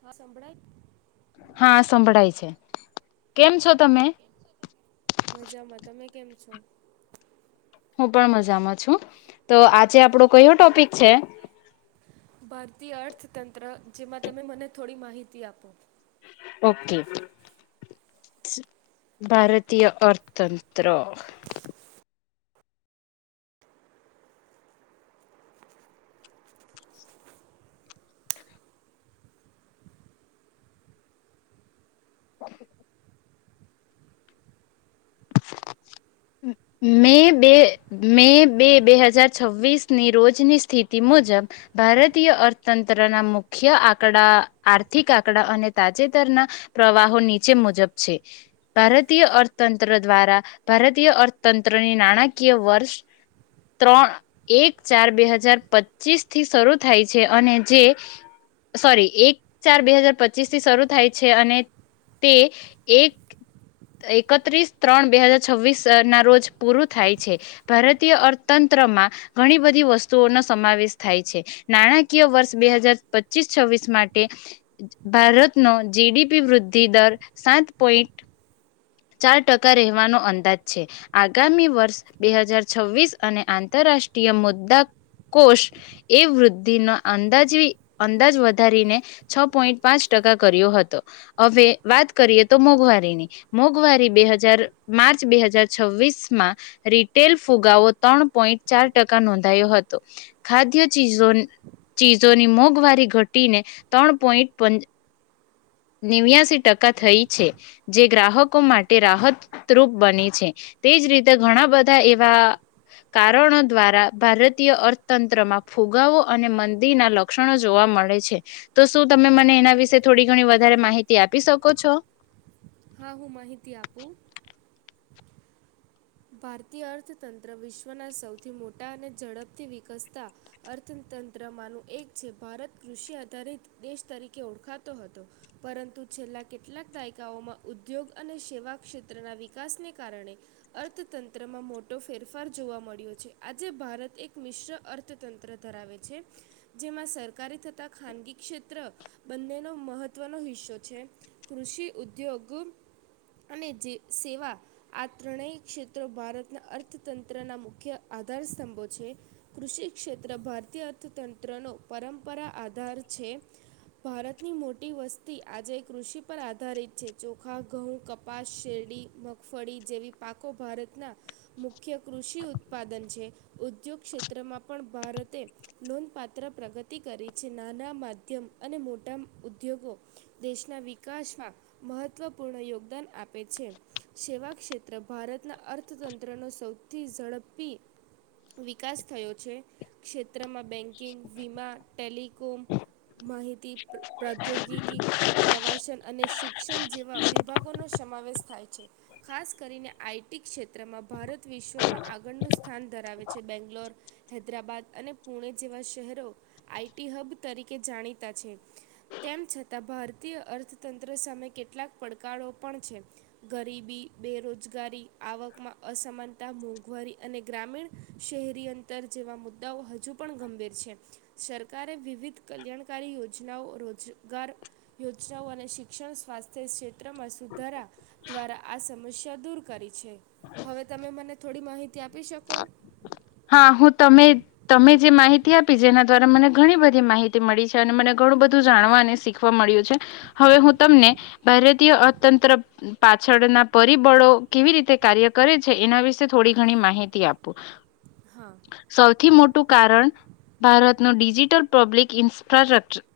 હા સંંભળાય. હા સંભળાય છે કેમ છો તમે. ઓકે મજામાં તમે કેમ છો. હું પણ મજામાં છું તો આજે આપડો કયો ટોપિક છે. ભારતીય અર્થતંત્ર જેમાં તમે મને થોડી માહિતી આપો. ઓકે ભારતીય અર્થતંત્ર. મે બે મે બે બે હજાર છવ્વીસની રોજની સ્થિતિ મુજબ ભારતીય અર્થતંત્ર ના મુખ્ય આંકડા આર્થિક આંકડા અને તાજેતરના પ્રવાહો નીચે મુજબ છે ભારતીય અર્થતંત્ર. દ્વારા ભારતીય અર્થતંત્રની નાણાકીય વર્ષ ત્રણ એક ચાર બે હજાર પચીસ થી શરૂ થાય છે અને જે સોરી એક ચાર બે હાજાર પચીસ થી શરૂ થાય છે અને તે એક એકત્રીસ. ત્રણ બે હાજાર છવ્વીસ ના રોજ પૂરું થાય છે ભારતીય અર્થતંત્રમાં ઘણી બધી વસ્તુઓનો સમાવેશ થાય છે નાણાકીય વર્ષ બે હજાર પચીસ છવ્વીસ માટે ભારતનો જીડીપી વૃદ્ધિ દર સાત પોઈન્ટ. ચાર ટકા રહેવાનો અંદાજ છે. આગામી વર્ષ બે હજાર છવ્વીસ અને આંતરરાષ્ટ્રીય મુદ્દા કોષ એ વૃદ્ધિનો અંદાજે અંદાજ વધારીને છ પોઈન્ટ પાંચ ટકા કર્યો હતો. હવે વાત કરીએ તો મોંઘવારીની મોંઘવારી બે હજાર માર્ચ બે હજાર છવ્વીસ માં રીટેલ ફુગાવો ત્રણ પોઈન્ટ ચાર ટકા નોંધાયો હતો. ખાદ્ય ચીઝો ચીજોની મોંઘવારી ઘટીને ત્રણ પોઈન્ટ પન નેવ્યાસી ટકા થઈ છે, જે ગ્રાહક ગ્રાહકો માટે રાહતરૂપ બની છે. તે જ રીતે ઘણા બધા એવા કારણો દ્વારા ભારતીય અર્થતંત્રમાં ફુગાવો અને મંદીના લક્ષણો જોવા મળે છે. તો શું તમે મને એના વિશે થોડી ઘણી વધારે માહિતી આપી શકો છો? હા હું માહિતી આપું. ભારતીય અર્થતંત્ર વિશ્વના સૌથી મોટા અને ઝડપથી વિકસતા અર્થતંત્રમાંનું એક છે. ભારત કૃષિ આધારિત દેશ તરીકે ઓળખાતો હતો. પરંતુ, છેલ્લા કેટલાક દાયકાઓમાં ઉદ્યોગ અને સેવા ક્ષેત્રના વિકાસને કારણે અર્થતંત્રમાં મોટો ફેરફાર જોવા મળ્યો છે. આજે ભારત એક મિશ્ર અર્થતંત્ર ધરાવે છે, જેમાં સરકારી થતા ખાનગી ક્ષેત્ર બંનેનો મહત્વનો હિશો છે. કૃષિ ઉદ્યોગ અને જે સેવા આ ત્રણેય ક્ષેત્રો ભારતના અર્થતંત્રના મુખ્ય આધાર સ્તંભો છે. કૃષિ ક્ષેત્ર ભારતીય અર્થતંત્રનો પરંપરા આધાર છે. ભારતની મોટી વસ્તી આજે કૃષિ પર આધારિત છે. ચોખા, ઘઉં, કપાસ શેરડી, મગફળી જેવી પાકો ભારતના મુખ્ય કૃષિ ઉત્પાદન છે. ઉદ્યોગ ક્ષેત્રમાં પણ ભારતે નોંધપાત્ર પ્રગતિ કરી છે. નાના માધ્યમ અને મોટા ઉદ્યોગો દેશના વિકાસમાં મહત્વપૂર્ણ યોગદાન આપે છે. સેવા ક્ષેત્ર ભારતના અર્થતંત્રનો સૌથી ઝડપી વિકાસ થયો છે. ક્ષેત્રમાં બેંક કિંગ, વિમા, ટેલિકોમ માહિતી પ્રાદ્યોગિકી પ્રવાસન અને શિક્ષણ જેવા વિભાગોનો સમાવેશ થાય છે. ખાસ કરીને આઈટી ક્ષેત્રમાં ભારત વિશ્વમાં આગળનું સ્થાન ધરાવે છે. બેંગ્લોર, હૈદરાબાદ અને પુના જેવા શહેરો આઈટી હબ તરીકે જાણીતા છે. તેમ છતાં ભારતીય અર્થતંત્ર સામે કેટલાક પડકારો પણ છે. ગરીબી બેરોજગારી, આવકમાં અસમાનતા, મોંઘવારી અને ગ્રામીણ શહેરી અંતર જેવા મુદ્દાઓ હજ પણ ગંભીર છે. સર કારે વિવિધ કલ્યાણકારી યોજનાઓ, રોજગાર યોજનાઓ અને શિક્ષણ સ્વાસ્થ્ય ક્ષેત્ર ત્રમાં સુધારા દ્વારા આસ ખુશીયા દૂર કરી. [unintelligible] હવે તમે મને થોડી માહી હા હું તમે તમે જે માહિ તી આપી જેના દ્વારા મને ઘણી બધી માહિતી મળી છે. અને મને ઘણું બધું જાણવા અને શીખવા મળ્યું છે. હવે હું તમને ભારતીય અર્થતંત્ર પાછળના પરિબળો કેવી રીતે કાર્ય કરે છે એના વિશે થોડી ઘણી માહિતી તી આપું. હા સૌથી મોટું કારણ ભારતનું ડિજિટલ પબ્લિક ઇન્ફ્ર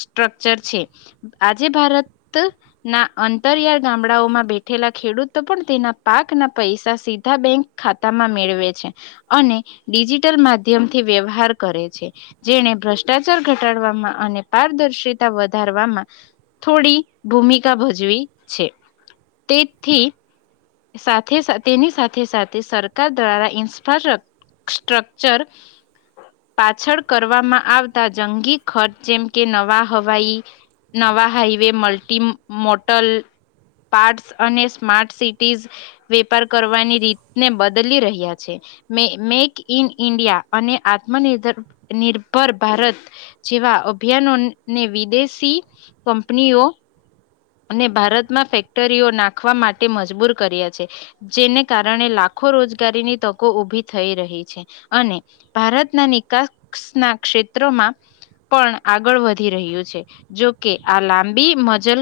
સ્ટ્રકચર છે આજે ભારત ના અંતરિયાળ ગામડાઓમાં બેઠેલા ખેડૂતો પણ તેના પાકના પૈસા સીધા બેંક ખાતામાં મેળવે છે. છે. અને ડિજિટલ માધ્યમથી વ્યવહાર કરે છે. જેણે ભ્રષ્ટાચાર ઘટાડવામાં અને પારદર્શિતા વધારવામાં થોડી ભૂમિકા ભજવી છે. તેથી સાથે સા તેની સાથે સાથે સરકાર દ્વારા ઇન ફ સ્ટ્રકચર પાછળ કરવામાં આવતા જંગી ખર્ચ જેમ કે નવા હવાઈ નવા હાઈવે મલ્ટી મોટલ પાર્ટસ, અને સ્માર્ટ સિટીઝ વેપાર કરવાની રીતને બદલી રહ્યા. છે. મે મેક ઇન ઇન્ડિયા અને આત્મનિર્ધાર નિર્ભર ભારત જેવા અભિયાનોને વિદેશી કંપનીઓ અને ભારતમાં ફેક્ટરીઓ નાખવા માટે મજબૂર કર્યા છે. જેને કારણે લાખો રોજગારીની તકો ઊભી થઈ રહી છે. અને ભારતના નિકાસના ક્ષેત્રોમાં પણ આગળ વધી રહ્યું છે જોકે આ લાંબી મજલ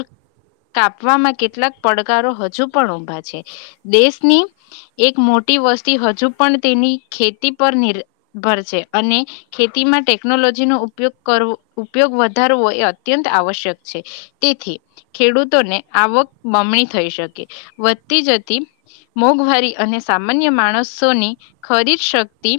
કાપવામાં કેટલાક પડકારો હજુ પણ ઊભા છે દેશની એક મોટી વસ્તી હજુ પણ તેની ખેતી પર નિર્ભર છે અને ખેતીમાં ટેકનોલોજીનો ઉપયોગ કરવો ઉપયોગ વધારવો એ અત્યંત આવશ્યક છે. તેથી ખેડૂતોને આવક બમણી થઈ શકે. વધતી જતી મોંઘવારી અને સામાન્ય માણસોની ખરીદ શક્તિ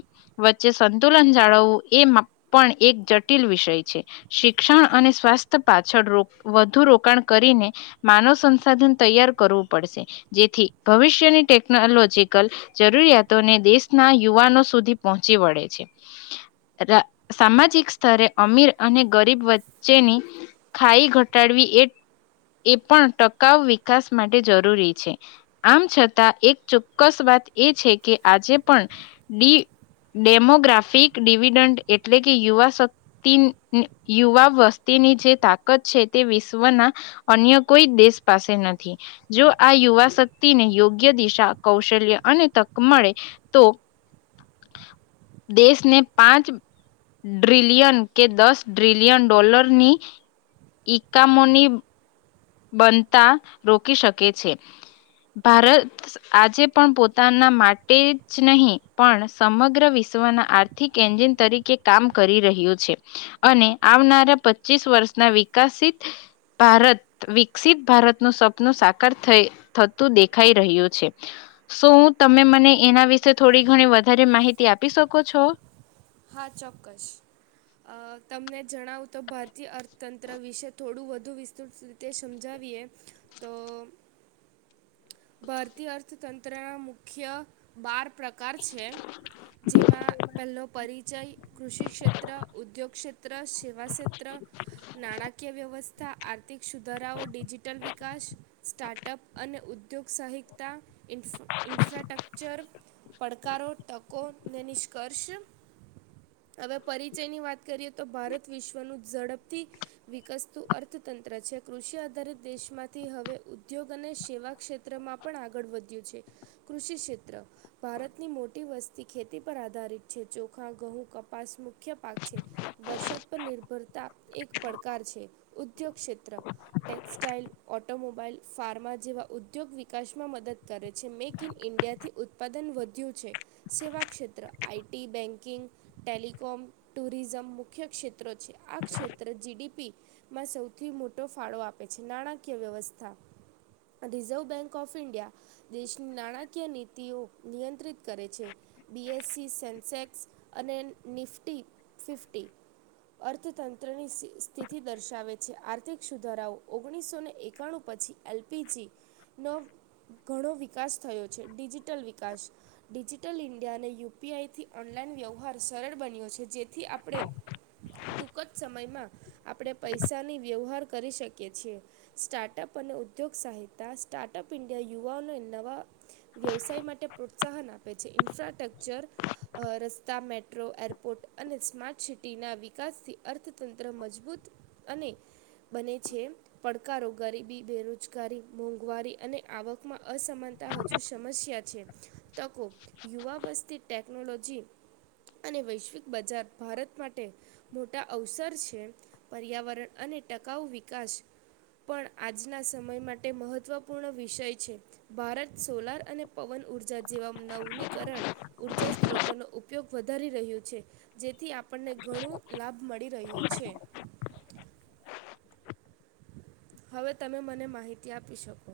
વચ્ચે સંતુલન જાળવવું એ પણ એક જટિલ વિષય છે. શિક્ષણ અને સ્વાસ્થ્ય પાછળ રો વધુ રો કણ કરીને માનવ સંસાધન તૈયાર કરવું પડશે. જેથી ભવિષ્યની ટેકનોલોજીકલ જરૂરિયાતોને દેશના યુવાનો સુધી પહોંચી વળે છે. રા સામાજિક સ્તરે અમીર અને ગરીબ વચ્ચેની ખાઈ ઘટાડવી એ એ પણ ટકાઉ વિકાસ માટે જરૂરી છે. આમ છતાં એક ચોક્કસ વાત એ છે કે, આજે પણ ડી ડેમોગ્રાફિક ડિવિડન્ડ એટલે કે યુવા શક્તિ યુવા વસ્તીની જે તાકાત છે તે વિશ્વના અન્ય કોઈ દેશ પાસે નથી. જો આ યુવા શક્તિને યોગ્ય દિશા, કૌશલ્ય અને તક મળે તો દેશને પાંચ ડ્રિલિયન કે દસ ડ્રિલિયન ડોલરની ઈકામોની બનતા રોકી શકે છે. ભારત આજે પણ પોતાના માટે જ નહીં પણ સમગ્ર વિશ્વના આર્થિક એન્જિન તરીકે કામ કરી રહ્યું છે અને આવનારા પચીસ વર્ષના વિકસિત ભારત વિકસિત ભારતનું સપનું સાકાર થ થતું દેખાઈ રહ્યું છે શું તમે મને એના વિશે થોડી ઘણી વધારે માહિતી આપી શકો છો? હા ચોક્કસ તમને જણાવુ તો ભારતીય અર્થતંત્ર વિશે થોડું વધુ વિસ્તૃત રીતે સમજાવીએ તો ભારતીય અર્થતંત્રના મુખ્ય બાર પ્રકાર છે. જેમાં પહેલો પરિ જઈ કૃષિ ક્ષેત્ર, ઉદ્યોગક્ષેત્ર, સેવા સેત્ર, નાણાકીય વ્યવસ્ ત આ થીક સુધારાઓ ડિજિટલ વિકાસ સ્ટાર્ટઅપ અને ઉ ઉદ્યોગસાહિકતા, ઇન્ફ ઇન્ફ્રાટક્ચર, પડકારો, તકોને નિષ્કર્ષ હવે પરિચય ની વાત કરીએ ત તો ભારત વિશ્વનું ઝડપથી વિકસતું અર્થતંત્ર છે. કૃષિ આધારિત દેશમાંથી હવે ઉદ્યોગ અને સેવા ક્ષેત્રમાં પણ આગળ વધ્યું છે. કૃષિ ક્ષેત્ર ભારતની મોટી વસ્તી ખેતી પર આધારિત છે. ચખા ઘઉં કપાસ મુખ્ય પાક છે. વરસાદ પર નિર્ભરતા એક પડકાર છે. ઉદ્યોગ ક્ષેત્ર ટેક્સટાાઈલ ઓટોમોબાઈલ ફાર્મા જેવા ઉદ્યોગ વિકાસમાં મદદ કરે છે. મેક ઇન ઇન્ડિયાથી ઉત્પાદન વધ્યું છે. સેવા ક્ષેત્ર આઈટી બેન્ક કિન ટેલિકોમ ટુરિઝમ મુખ્ય ક્ષેત્રો છે. આ ક્ષેત્ર જીડીપીમાં સૌથી મોટો ફાળો આપે છે. નાણાકીય વ્યવસ્થા રિઝર્વ બેંક ઓફ ઇન્ડિયા દેશની નાણાકીય નીતિઓ નિયંત્રિત કરે છે. બીએસસી સેન્સેક્ અને નિફ્ટી ફિફ્ટી અર્થતંત્રની સ્થિતિ દર્શાવે છે. આર્થિક સુધારાઓ ઓગણીસોને એકાણું પછી એલપીજી નો ઘણો વિકાસ થયો છે. ડિજિટલ વિકાસ ડિજિટલ ઇન્ડિયાને યુપીઆઈથી ઓનલાઈન વ્યવહાર સરળ બન્યો છે. જેથી આપણે ટૂંક જ સમયમાં આપણે પૈસાની વ્યવહાર કરી શકીએ છીએ. સ્ટાર્ટઅપ અને ઉદ્યોગ સહાયતા સ્ટાર્ટઅપ ઇન્ડિયા યુવાઓને નવા વ્યવસાય માટે પ્રોત્સાહન આપે છે. ઇન્ફ્રાસ્ટ્રકચર રસ્તા, મેટ્રો, એરપોર્ટ અને સ્માર્ટ સિટીના વિકાસથી અર્થતંત્ર મજબૂત અને બને છે. પડકારો ગરીબી બેરોજગારી મોંઘવારી અને આવકમાં અસમાનતા હજુ સમસ્યા છે તકો યુવા વસ્તી ટેક્સ ટેલોજી અને વૈશ્વિક બજાર ભારત માટે મોટા અવસર છે. પર્યાવરણ અને ટકાઉ વિકાસ પણ આજના સમય માટે મહત્વપૂર્ણ વિષય છે. ભારત સોલાર અને પવન ઉર્જા જેવા નવનીકરણ ઉર્જા સ્ત્રોતો ન ઉપયોગ વધારી રહ્યું છે. જેથી આપણને ઘણો લાભ મળી રહ્યો છે. હવે તમે મને માહિતી આપી શકો.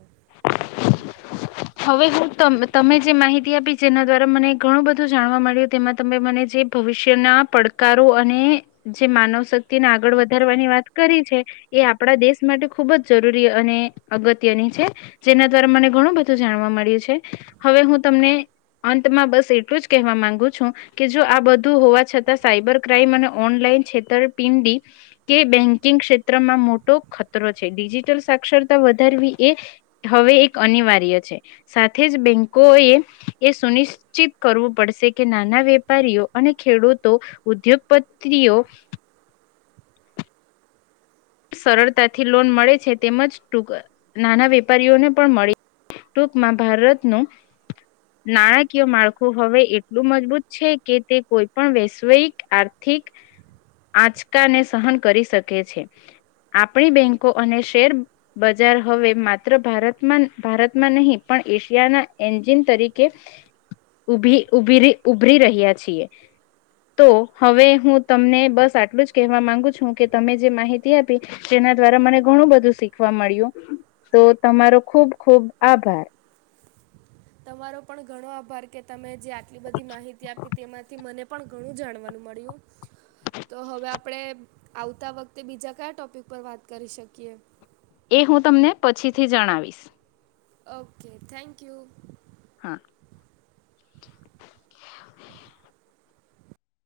હવે હું તમે જે માહિતી આપી જેના દ્વારા મને ઘણું બધું જાણવા મળ્યું. તેમાં તમે મને જે ભવિષ્યના પડકારો અને જે માનવ શક્તિને આગળ વધારવાની વાત કરી છે એ આપણા દેશ માટે ખુબ જ જરૂરી અને અગત્યની છે. જેના દ્વારા મને ઘણું બ ધું જાણવા મળ્યું છે. હવે હું તમને અંતમાં બસ એટલું જ કહેવા માંગુ છું કે જો આ બધું હોવા છતાં સાયબર ક્રાઈમ અને ઓનલાઈન છેતરપિંડી કે બેન્કિંગ ક્ષેત્રમાં મોટો ખતરો છે. ડિજિટલ સાક્ષરતા વધારવી એ હવે એક અનિવાર્ય છે. સાથે જ બેંકોએ એ સુનિશ્ચિત કરવું પડશે કે નાના વેપારીઓ અને ખેડૂતો ઉદ્યોગપતિઓ સરળતાથી લોન મળે છે, તેમજ ટૂક નાના વેપારીઓને પણ મળે. ટૂંકમાં ભારતનું નાણાકીય માળખું હવે એટલું મજબૂત છે કે તે કોઈ પણ વૈશ્વયિક આર્થિક આંચકાને સહન કરી શકે છે. આપણી બેંકો અને શેર બજાર હવે માત્ર ભારતમાં ભારતમાં નહીં પણ એશિયાના એન્જિન તરીકે ઉભી ઉ ઉભરી રહ્યા છીએ, તો હવે હું તમને બસ આટલું જ કહેવા માંગુ છું કે તમે જે માહિતી તેના દ્વારા મને ઘણું બધું શીખવા મળ્યું તો તમારો ખુબ ખુબ આભાર. તમારો પણ ઘણો આભાર કે તમે જે આટલી બધી માહિતી આપી તેમાંથી મને પણ ઘણું જાણવાનું મળ્યું. તો હવે આપડે આવતા વખતે બીજા કયા ટોપિક પર વાત કરી શકીએ? એ હું તમને પછીથી જણાવીશ. Okay thank you. હા